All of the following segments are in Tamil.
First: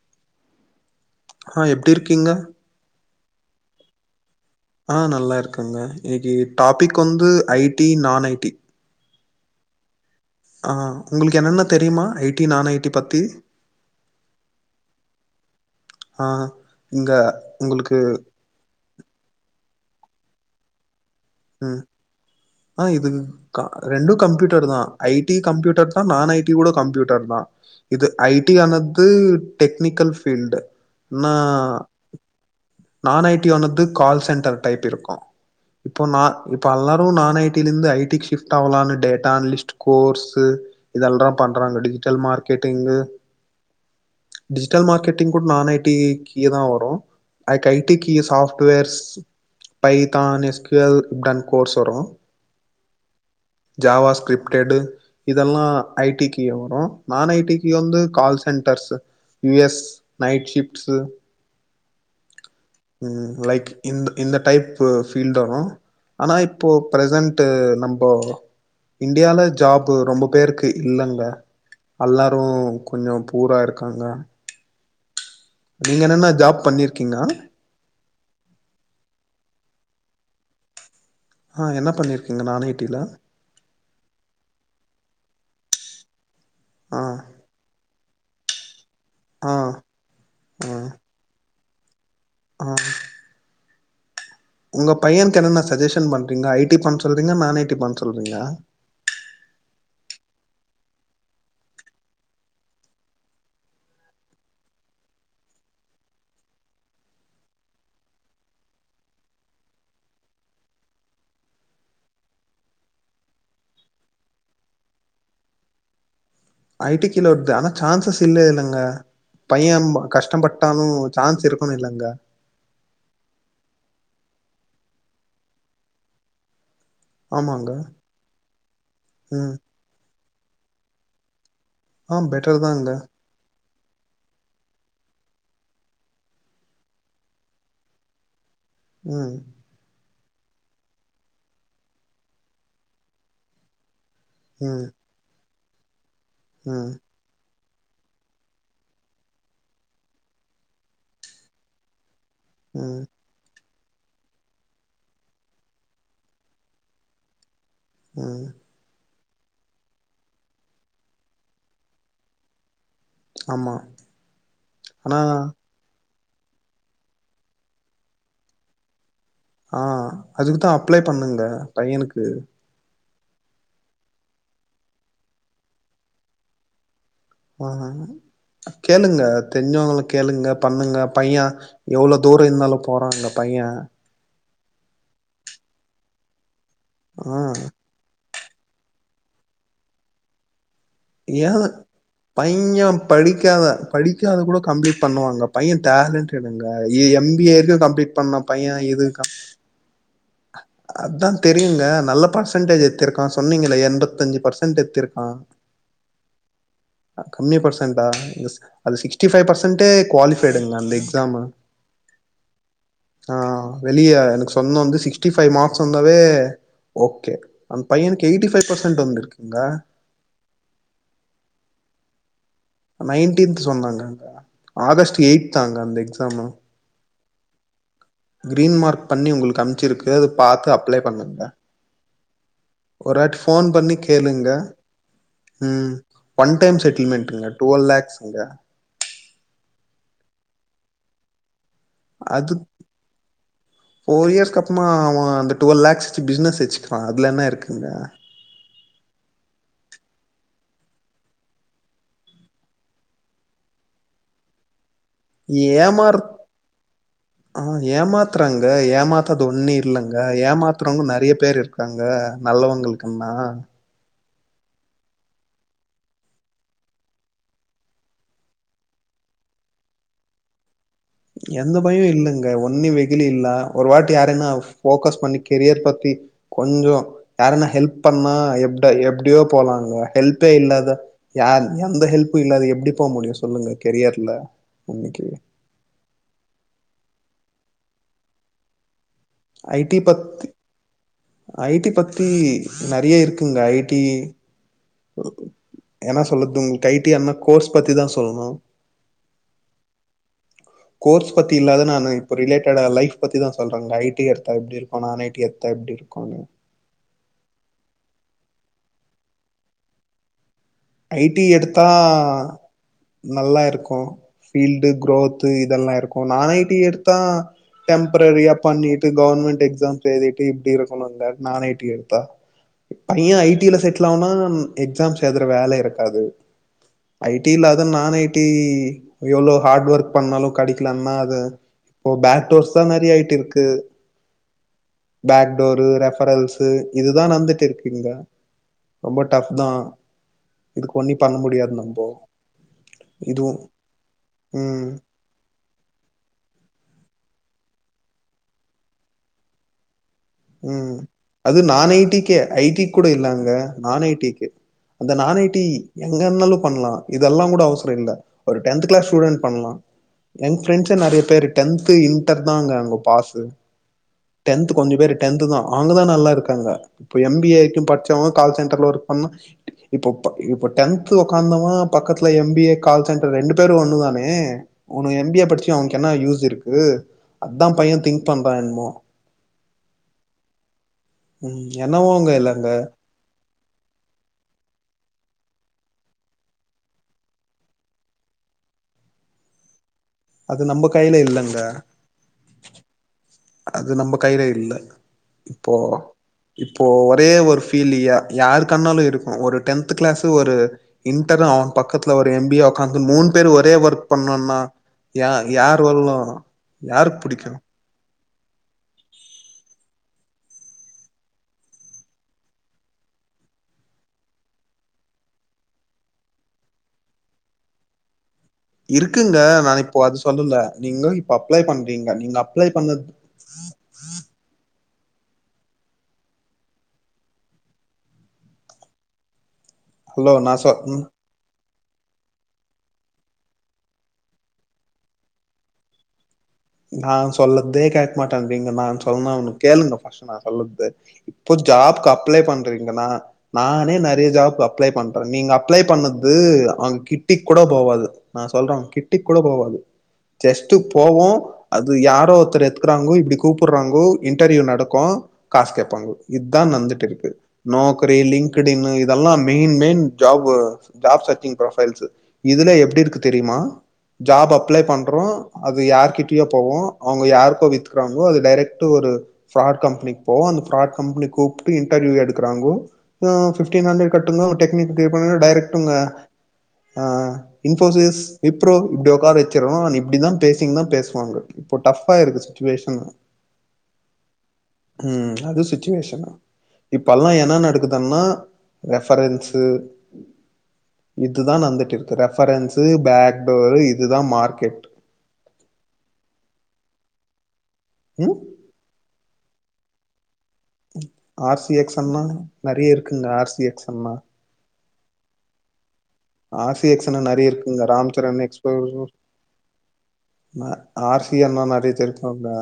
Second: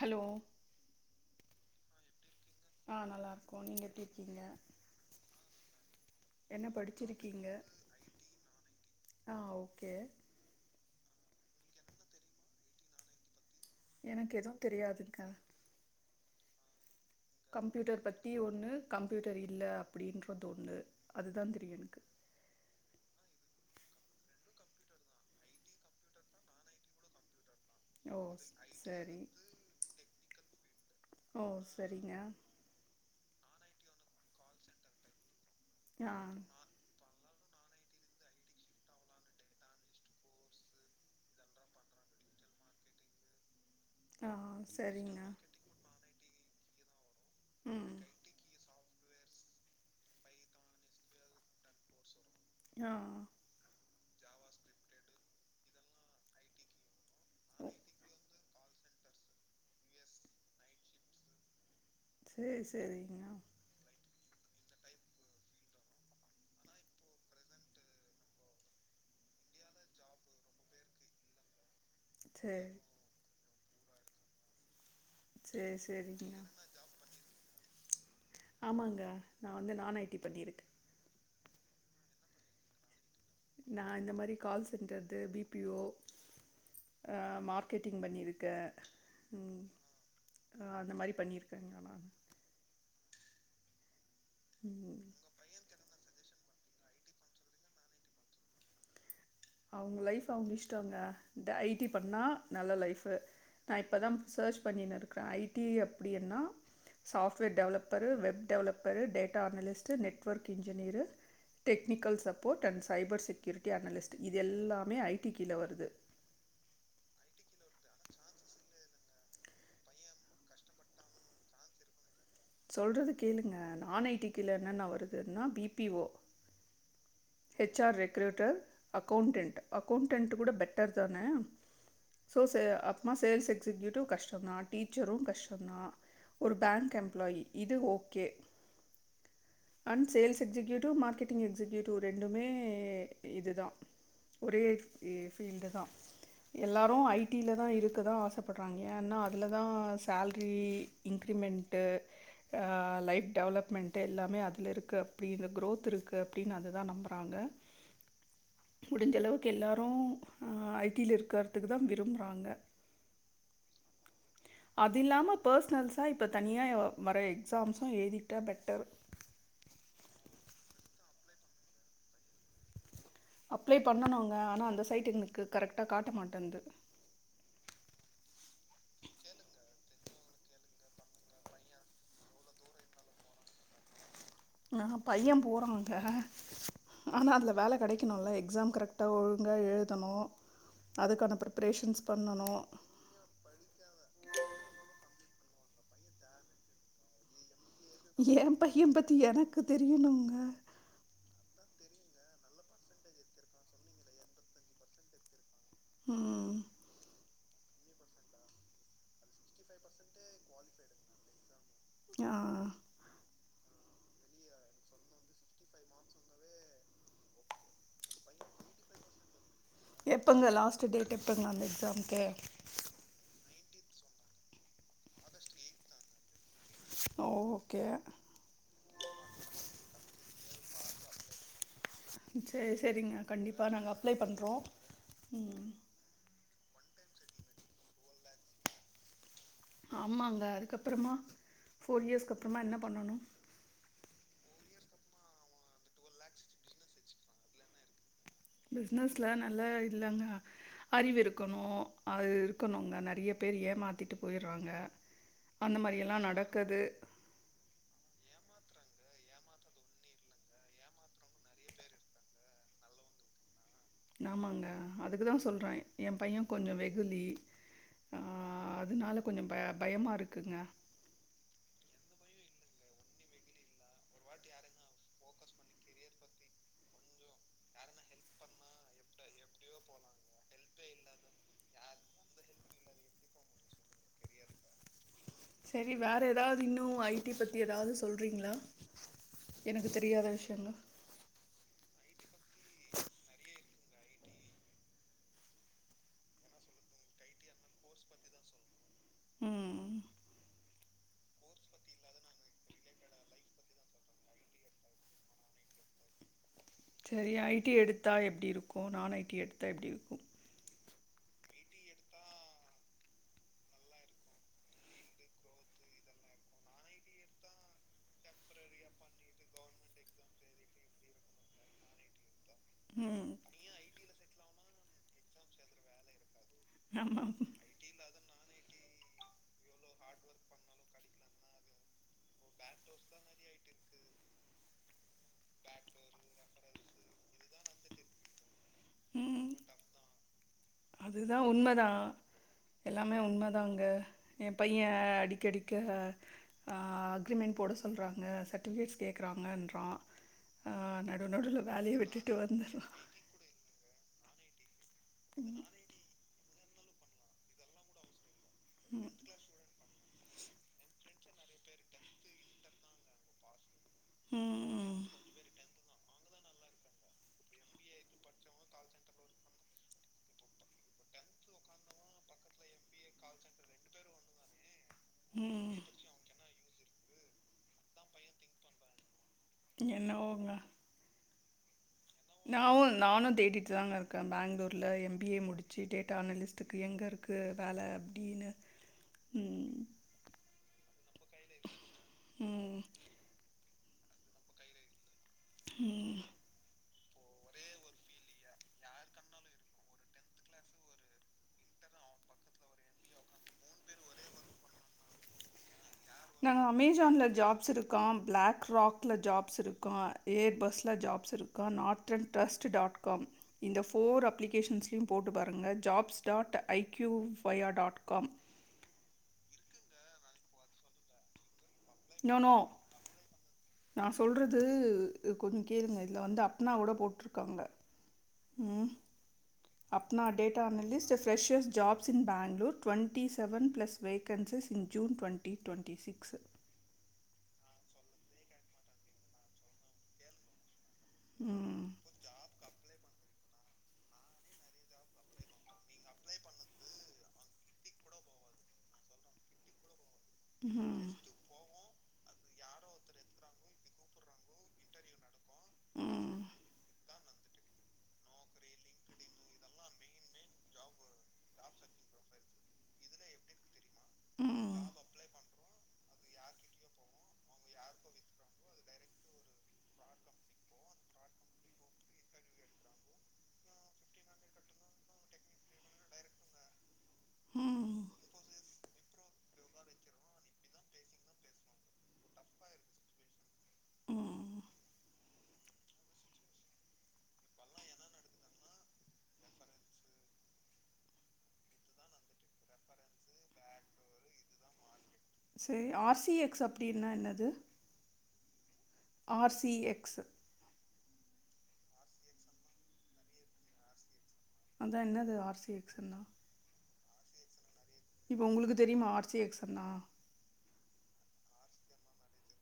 ஹலோ ஆ எப்டி இருக்கீங்க ஆ நல்லார்க்கோ நீங்க எப்டி இருக்கீங்க ஆ நல்லா இருக்குங்க இன்னைகி என்ன டாப்பிக் வந்து படிச்சிருக்கீங்க ஐ டி நான் ஐ டி ஆ ஓகே ஆ உங்குளுக்கு என்னென்ன தெரியுமா எயிட்டி நான் ஐட்டி பத்தி எனக்கு எதுவுந் தெரியாதுங்க்க ஆ இங்க உங்களுக்கு கம்ப்யூட்டர் பத்தி ஒன்னு கம்ப்யூட்டர் இல்ல அப்டின்றது ஒன்னு அதுதாந் தெரியு ம் எனுக்கு ஆ இதுகு க ரெண்டு கம்ப்யூட்டர்தா ஐ டி கம்ப்யூட்டர்தா நான் ஐ டி கூட கம்ப்யூட்டர்தா இது ஓ ஐ டி ஆனது சரி டெக்னிக்கல் ஃபீல்டுனா இங்கா நான் ஐ டி ஆனது கால் சென்ட்டர் டைப்பிருக்கு இப்போ ஆ நா ரிப் இப்போ அல்லோரு நான் ஐ டிலிந்து ஐ டிக் ஷிஃப்ட் ஆவலானு டேட்டா அனிலிஸ்ட்டு கோர்ஸு இதெல்றாப் பண்றாங்க டிஜிடெல் மார்க்கெட்டிங்கு ஆ டிஜிடெல் சரிங்க மார்கெட்டிங் கூட நான் ஐ டி கியதா வரு அக் ஐ ம் டிக்கி சாஃப்ட்வேர்ஸ் பைத்தான் எஸ்க்கு அது டன் கோர்ஸ் வரு ஆ ஜாவா ஸ்கிரிப்டடு இதெல்லா ஐ டிக்கிய வரு நான் ஐ ஓ டிக்கி வந்து call centres U S night shifts சேர் செரி ம் லைக் இந் இந்த டைப்பு ஃபீல்டு வரு ஆனா இப்போ பிரசன்ட்டு நம்போ இன்டியால ஜாபு ரொம்ப பேருக்கு இல்லங்க அல்லாரு சேரி கொஞ்சோ பூரா இருக்காங்க சேரி நீங்க என்னென சேரிங்க ஜாப் பண்ணிர்க்கீங்க ஆமாங்க நா வந்து நான் ஐ டி பண்ணிருக்க ஆ என்ன பண்ணிர்க்கிங்க நான் ஐ டில நா இந்த மாரி கால் சென்ட்டர்து பி பி ஓ ஆ அ மார்க் கெட்டிங் பண்ணிருக்கே ஆ ம் அ ஆ அந்த மாரி பண்ணிருக்கேங்க நா ஆ உங்க ம், பையன்க்கு என்னென்ன சஜஷன் பண்றீங்க ஐ டி பண் சொல்றீங்கா நான் ஐ டி பண் சொல்றீங்கா அவுங்க லைஃப் அவுங்க இஷ்டோங்க த ஐ டி பண்ணா நல்ல லைஃபு நா இப்போதாம் சர்ச் பண்ணினுருக்றே ஐ டி அப்டியென்னா software developer web developer data analyst network engineer technical support and cyber security analyst இது எல்லாமே ஐ டி கிழ வருது ஐ டி கிழ வருது ஆனா சான்சஸ் இல்லே இல்லங்க பையம் கஷ்டம்பட்டாலு சான்ஸ் இருக்குனு இல்லங்க சொல்றது கேளுங்க நான் ஐ டி கீழ என்னென்ன வருதுன்னா பி பி ஓ ஆமாங்க ஹச் ஆர் ரெகரேட்டர் ம் அக்கௌண்டெண்ட் அக்கௌண்டெண்ட் கூட பெட்டர் தான ஆ சோஸ்சு பெட்டர் தாங்க அடமாஸ் சேல்ஸ் எக்ஸிகயூட்டிவ் கஷ்டோ தா டீச்சரு கஷ்டோ தா‌ ஒரு பேங்க் எம் ப்பிலாயி இது ஓகே ம் and sales executive marketing executive ரெண்டுமே இது தா ஒரே ம் இ ஃபீல்டு தா ம் எல்லாரு ஐ டில தா இருக்கதா ஆசப்படுறாங்க ஏன்னா அதுல தா சேல்ரி இன்கிரிமெண்ட் டு ஆ ம் லைஃப் டெவலப்மெண்ட்டு எல்லாமே அதுல இருக்கு அப்டி இந்த க்ரோத் இருக்கு அப்டின்னு அததா நம்பறாங்க ம் முடிஞ்ச அளவுக்கு எல்லாரு ஐ டியில இருக்கறதுக்கு தா விரும்பறாங்க ஆமா அது ஆனா இல்லாம பர்சனல்ஸா இப்ப தனியா வர எக்ஸாமஸ்ஸு எழுதிட்டா பெட்டர் ஆ அதுக்கு தா அப்ளே பண்ணுங்க பையனுக்கு அப்ளை பண்ணனுங்க ஆனா அந்த சைட்டு எங்களுக்கு கரெக்டா காட்ட மாட்டன்து ஆ கேளுங்க தெரிஞ்சவுங்கள கேளுங்க பண்ணுங்க பைய எவ்ளோ தூரோ இருந்தாலு போறாங்க பைய ஆ பையன் போறாங்க ஆனா ஆ அதுல வேல கெடை க்கனுல எக்ஸாம் கரெக்டா ஒழுங்கா எழுதணு அதுக்கான ஏ ப்ரிப்ரேஷன்ஸ் பண்ணணு பைய படிக்காத படிக்காத கூட கம்ப்ளீட் பண்ணுவாங்க பைய டேலண்டடுங்க இ எ பி ஏ இருக் கம்ப்ளீட் பண்ண ஏ பைய இது பத்தி க எனக்கு தெரியணுங்க அதா தெரியுங்க நல்ல பர்சன்டேஜ் எத்திருக்கா சொன்னீங்களே என்பத்தஞ்சு பர்சன்ட்டு எடுத்திருக்கா ம் கம்மி பர்சென்டா [unintelligible] அது சிக்ஸ்டி ஃபைவ் பர்சன்ட்டே குவாலிஃபைடுங்ளா அந்த எக்ஸாமு ஆ ஆ வெளிய எனக்கு சொன்ன வந்து சிக்ஸ்டி ஃபைவ் மார்க்ஸ் வந்தாவே ஓகே அந்த பையனுக்கு எயிட்டி ஃபைவ் பர்சன்ட் வந்துருக்குங்க எப்பங்க லாஸ்ட்டு டேட்டு எப்பங்க அந்த எக்ஸாம்க்கு நைன்டீன் சொன்னாங்க ஆகஸ்ட்டு எயித்தாங்க அந்த எக்ஸாமு ஓகே கிரீன் மார்க் பண்ணி உங்களுக்கு அம்ச்சுருக்க அத பாத்து அப்ளை பண்ணுங்க சேரி சேரிங்க ஒரு வாட்டி கண்டிப்பா ஃபோன் நாங்க பண்ணி அப்ளை கேளுங்க பண்றோ ம் அ ஒன் டைம் செட்டில்மெண்ட்டுங்க டுவல் லேக்ஸுங்க ஆமாங்க அதுக்கப்புறமா ஃபோர் இயர்ஸ்க் அது அப்புறமா என்ன பண்ணணு ஃபோர் இயர்ஸ்கு அப்புறமா அவ அந்த டுவல் லேக்ஸ் வச்சு பிஸ்னஸ் வச்சக்கிளா அதுல என்ன இருக்குங்க பிஸ்னஸ்ல நல்ல இதுதாங்க அறிவு இருக்கணு அது இருக்கணுங்க நறைய பேர் ஏமாத்திட்டு போயிறாங்க ஏமாறு ஆ ஏமாத்துறாங்க ஏமாத்துறது ஒன்னு இல்லங்க ஏமாத்துறவங்க நறைய பேரு இருக் காங்க நல்லவுங்களுக்குனா ஆமாங்க அதுக்கு தா சொல்ற எ பைய கொஞ்சோ வெகுலி ஆ அதனால கொஞ்சோ ப பயமா இருக்குங்க எந்த பயு இல்லங்க ஒன்னி வெகுலி இல்ல ஒருவாட்டி யாரு என்னா ஃபோக்கஸ் பண்ணிக் கெரியர் பத்தி கொஞ்சோ யாருன்னா ஹெல்ப் பண்ணா எப்ப எப்டியோ போலாங்க ஹெல்பே இல்லாத யார் எந்த ஹெல்பு இல்லாத எப்டி போ முடியு சொல்லுங்க கெரியர்ல இன்னேக்கு சேரி வேற ஏதாவது இன்னும் ஐ டீ பத்தி ஏதாவது சொல்றிங்களா ஐ டீ பத்தி ஐ டீ பத்தி நிறைய இருக்குங்க ஐ டீ என்ன சொல்லறது உங்களுக்கு ஐ டீய தண்ணா கோர்ஸ் பத்தி தா சொல்லணு ம் கோர்ஸ் பத்தி இல்லாத நா இப்போ ரிலேட்டடா லைஃப் பத்தி தா சொல்றேங்க ஐ டீ எடுத்த எப்டி இருக்கும் ஐ டீ எப்டி இருக்குனு சேரி ஐ டீ எடுத்தா எப்டி இருக்கு நான் ஐ டீ எடுத்தா எப்டி இருக்கு ஐ டீ எடுத்தா நல்லா இருக்கு ஃபீல்டு குரோத்து இதெல்லா இருக்கு நான் ஐ டீ எடுத்த டெம்ப்ரரியா பண்ணிட்டு கவர்ன்மெண்ட் எக்ஸா எழுதிட்டு இப்படி இருக்கணும்ங்க நா ஐ டி எடுத்தா ம் பையன் ஐ டீல செட்டில் ஆகனா எக்ஸாம்ஸ் எழுதுற வேலை இருக்காது ஐ ஆமாம் டீலா அத நான் ஐ டி எவ்வளோ ஹார்ட் ஒர்க் பண்ணாலு கேடைக்கலனா அது இப்ப பேட்டோர்ஸ் தான் நெறய ஆயிட்டு இருக்கு பேக்டோரு ரெஃபரல்ஸ்ஸு இதுதா நடந்துட்டு இருக்கு இங்க ரொம்ப டஃப் தா இதுக்கு ஒன்னி பண்ண அதுதா முடியாது உண்மைதா நம்போ எல்லாமே இதுவு உண்மைதான்ங்க என் ம் பையன் அடிக்கடி க அக்ரிமெண்ட் போட சொல்றாங்க சர்ட்டிபிகேட்ஸ் கேட்கறாங்கன்றா ம் அது நா விட்டுட்டு ஐடிக்கே ஐ டி வந்துடுறான் கூட இல்லே அங்க நான் ஐ டிக்கு அந்த நா ஐ டி எங்க இருந்தாலு பண்லா இதெல்லா கூட அவசரம் இல்ல ஒரு டென்த் கிளாஸ் ஸ்டூடெட் பண்ணலா எங்க் ஃப்ரெண்ட்ஸ நெறய பேரு டென்து இன்டர் தான்ங்க அங்க பாஸு ம் டென்த் கொஞ்சோ ம் பேர் டென்த்து தா அவங்க தா நல்லா இருக்காங்க இப்ப எம் பி ஏக்கு படிச்சவங்க கால் சென்டர்ல ஒர்க் பண்ண இப்ப ப டென்த் உக்கார்ந்தவங்க பக்கத்துல M B A call centre ரெண்டு பேரு ஒண்ணு தானே அவன் எம் பி ஏ படிச்சு ம் அவனுக்கு என்ன யூஸ் இருக்கு அதா பையன் திங்க் பண்றான் என்னமோ என்னவோங்க ம் என்னவோங்க இல்லங்க. நாவும் நானு தேடிட்டு தாங்க இருக் பெங்களூரில எம்பிஏ முடிச்சு டேட்டா அனலிஸ்ட்டுக்கு எங்கே இருக்கு வேலை அப்டின்னு ம் அது நம்ம கைல இல்லங்க ம் அது நம்ம கையிலே இல்ல இப்போ ம் இப்போ ஒரே ஒரு ஃபீல்யா யாருக்கண்ணாலு இருக்கு ஒரு டென்த் கிளாஸ் ஒரு இன்டரு அவன் பக்கத்துல ஒரு எம் பி உக்காந்து மூணு பேரு ஒரே ஒர்க் பண்ணும்னா யா யார் வருணு யாருக்கு பிடிக்கு காம் பிளாக் ராக்ல ஜாப்ஸ் இருக்கு ஏர் பஸ்ல ஜாப்ஸ் இருக்கு Northern trust dot com இந்த ஃபோர் அப்ளிகேஷன்ஸ்லயையு போட்டு பாருங்க ஜாப்ஸ் டாட் ஐகியூ வயா டாட் காம் இருக்குங்க நா இப்போ அத சொல்லல நீங்க இப்ப அப்ளை பண்றீங்க நீங்க அப்ளை பண்ணது நா சொல்றது கொஞ்சோ கேளுங்க இதுல வந்து அப்னா கூட போட்டுருக்காங்க ம் அப்னா ஹலோ நா டேட்டா சொ அன் ம் listed freshers jobs in Bangalore twenty seven plus vacancies in June twenty twenty six நா சொல்லதே கேட்க மாட்டேன்றீங்க நா சொன்ன அவன்க்கு கேளுங்க ஃபஸ்ட்டு நா சொல்றது இப்போ ம் ஜாப்கு அப்ளே பண்றீங்கன்னா நானே நறைய ஜாப்க்கு அப்ளே பண்றே அப்போ நீங்க அப்ளே பண்ணது அவுங்க கிட் கிட்டி கூட போவாது நா சொல்றே கிட்டி கூட போவாது ஜஸ்ட்டு ம் போவோ அது யாரோ ஒருத்தர் எத்துக்குறாங்கோ இப்டி கூப்புட்றாங்கோ இன்டர்வியூ நடக்கு காசு கேப்பாங்கோ ம் இதா நடந்துட்டுருக்கு நாக்ரி லிங்க்டின் இதெல்லா main main job job searching profiles இதுல எப்டி இருக்கு தெரியுமா ஜாப் அப்ளை ம் பண்றோ அது யார்கிட்ட [unintelligible] போவோ அவங்க யாருக்கோ வித்துக்குறாங்ளோ அது டேரெக்ட் ஒரு ஃப்ராட் கம்பெனிக்கு போகு அந்த ஃப்ராட் கம்பனி கூப்ட்டு இன்டர்வியூ எடுக்குறாங்க இப்போ பிஃப்டீன் ஹண்ரட் கட்டுங்கோ டெக்னிக்குபே பண்ணுங்கோ டேரெக்ட் டுங் அ ம் இன்ஃபோசிஸ் விப்ரோ இப்டி உக்கார வக்கிரோ நீ இப்டிதா பேசிங்னா பேசுவாங்க இப்போ டஃபா ஆயிருக்கு சுச்சுவேஷன் ம் ம் அது சுச்சுவேஷனு இப்பெல்லா என்ன நடக்குதுன்னா ரெஃபரென்ஸு இதுதா நடந்துட்ருக்கு ரெஃபரன்ஸு பேக்டோரு இதுதா மார்க்கெட் சைரி ஆர் சி எக்ஸ் அப்டின்னா என்னது ம் R C X R C X ஸண்ணா நெறைய இருக்குங்க ஆர் சி எக்ஸண்ணா அதா என்னது ஆர் சி எக்ஸூ னா ஆர் சி எக்ஸ்ஸூ னா நறைய இருக்குங்க ரா இப்போ உங்ளுக்கு தெரியுமா ஆர் சி எக்ஸூ ண்ணா நா ஆர் சி என் ன்னா நறைய தெரிஞ்சிருக்கு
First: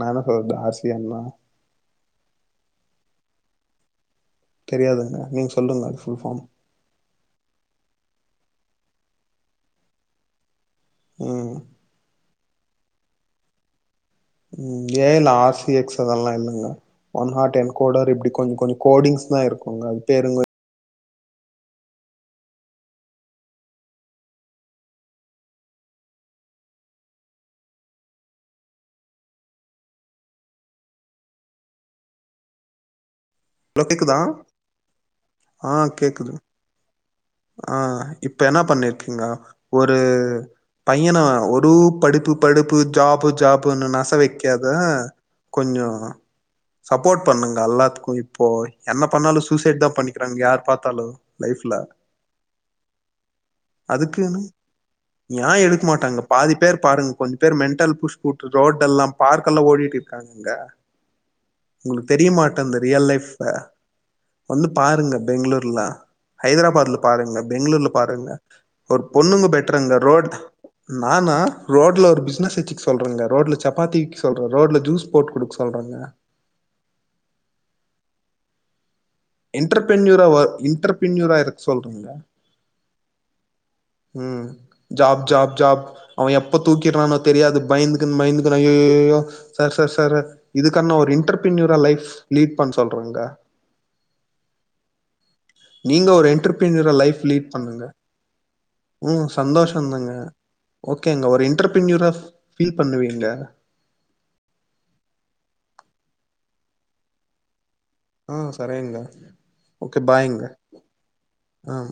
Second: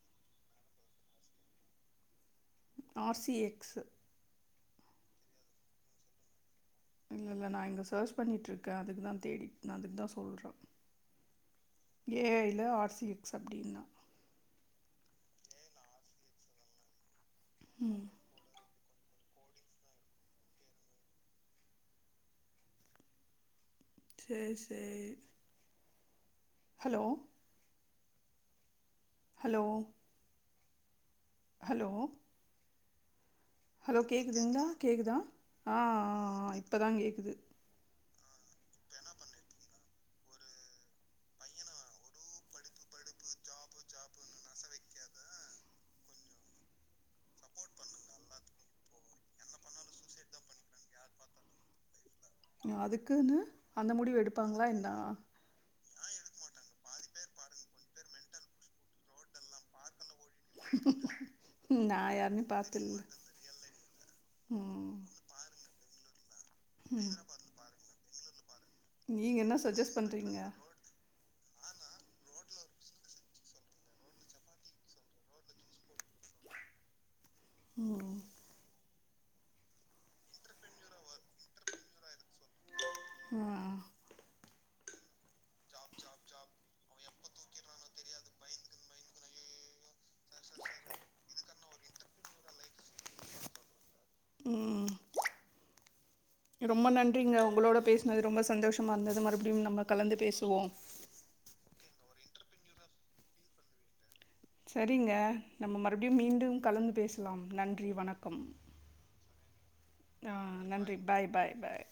நா என்ன சொல்றது ஆர் சி என்ன்னா ஆர் சி எக்ஸ்ஸூ தெரியாதுங்க நீங்க சொல்லுங்க அதுக்கு ஃபுல் ஃபார்ம் இல்ல இல்ல நா இங்க சேர்ச் பண்ணிட்ருக்கே அதுக்கு தேடி நா அதுக்தா சொல்றே ம் ஏ ஐ ல ஆர் சி எக்ஸ் அப்டின்னா ம் ஏ ஜ ல ஆர்சி எக்ஸ் அதெல்லா இல்லங்க ஒன் ஹாட் என் ம் கோடர் இப்டி கொஞ்சோ கொஞ்சோ கோடிங்ஸ்தா இருக்குங்க அது பைருங்கோ சேரி சேரி ஹலோ ஹலோ ஹலோ ஹலோ கேக்குதுங்லா கேக்குதா ஆ ஆ இப்போதா கேக்குது ஆ இப்ப என்ன பண்ணிருக்கீங்க ஒரு பையன ஒரு படுப்பு படுப்பு ஜாப்பு ஜாப்புன்னு நச வைக்காத கொஞ்சோ சப்போர்ட் பண்ணுங்க எல்லாத்துக்கு இப்போ என்ன பண்ணாலுசூசைட்தா பண்ணிக்கிறாங்க யார் பாத்தாலு லைஃப்ல அதுக்குன்னு அந்த முடிவு அதுக்குன்னு எடுப்பாங்ளா என்னா ஏ எடுக்க மாட்டாங்க பாதி பேர் பாருங்க கொஞ்சோ பேர் மென்டல் புட்ச்சு புட்டு ரோட எல்லா பார்க்கல்லா ஓடிட் ட்ருக்காங்க நா உங்ளுக்கு தெரிய யாருமே மாட்டேது இந்த பாத்ததில்ல ரியல் லைஃப் வந்து ம் பாருங்க பெங்ளூர்ல ஹைதராபாத்ல ம் பாருங்க பெங்ளூர்ல பாருங்க ஒரு நீங்க பொண்ணுங்க என்ன சஜஸ்ட் போய்ட்ருந்த ரோட் பண்றீங்க நானா ரோட்ல ஒரு பிஸ்னஸ் வெச்சுக் சொல்றேங்க ரோட்ல சப்பாத்தி சொல்றே ரோட்ல ஜூஸ் போட்டு குடுக்க சொல்றேங்க ம் இன்டர்பென்யூராவா இன்டர்பென்யூரா இருக்க சொல்றங் ஆ ஆ உம் ஜாப் ஜாப் ஜாப் அவன் எப்ப தூக்கிறானோ தெரியாது பயந்துக்குன் பயந்துகுன் ஐய்ஐய்யய்யோ சார் சார் சாரு இதுக்கான ஒரு இன்டர்பினியூரா லைஃப்ஸ் லீட் பண்ண சொல்றங்க ம் நீங்க ஒரு என் ரொம்ப நன்றிங்க உங்ளோட பேசினது ரொம்ப சந்தோஷமா ம் இருந்தது மறுபடியு நம்ப சந்தோஷந்தாங்க. கலந்து பேசுவோ ஓகேங்க ஒரு என்டர்பன்யூரா பீல் பண்ணுவீங்க சரிங்க நம்ம மறுபடியு மீண்டும் கலந்து பேசலா நன்றி வணக் ஆ சரிங்க ஓகே ஆ பாய்ங்க. நன்றி பாய் பாய் பாய் ஆ.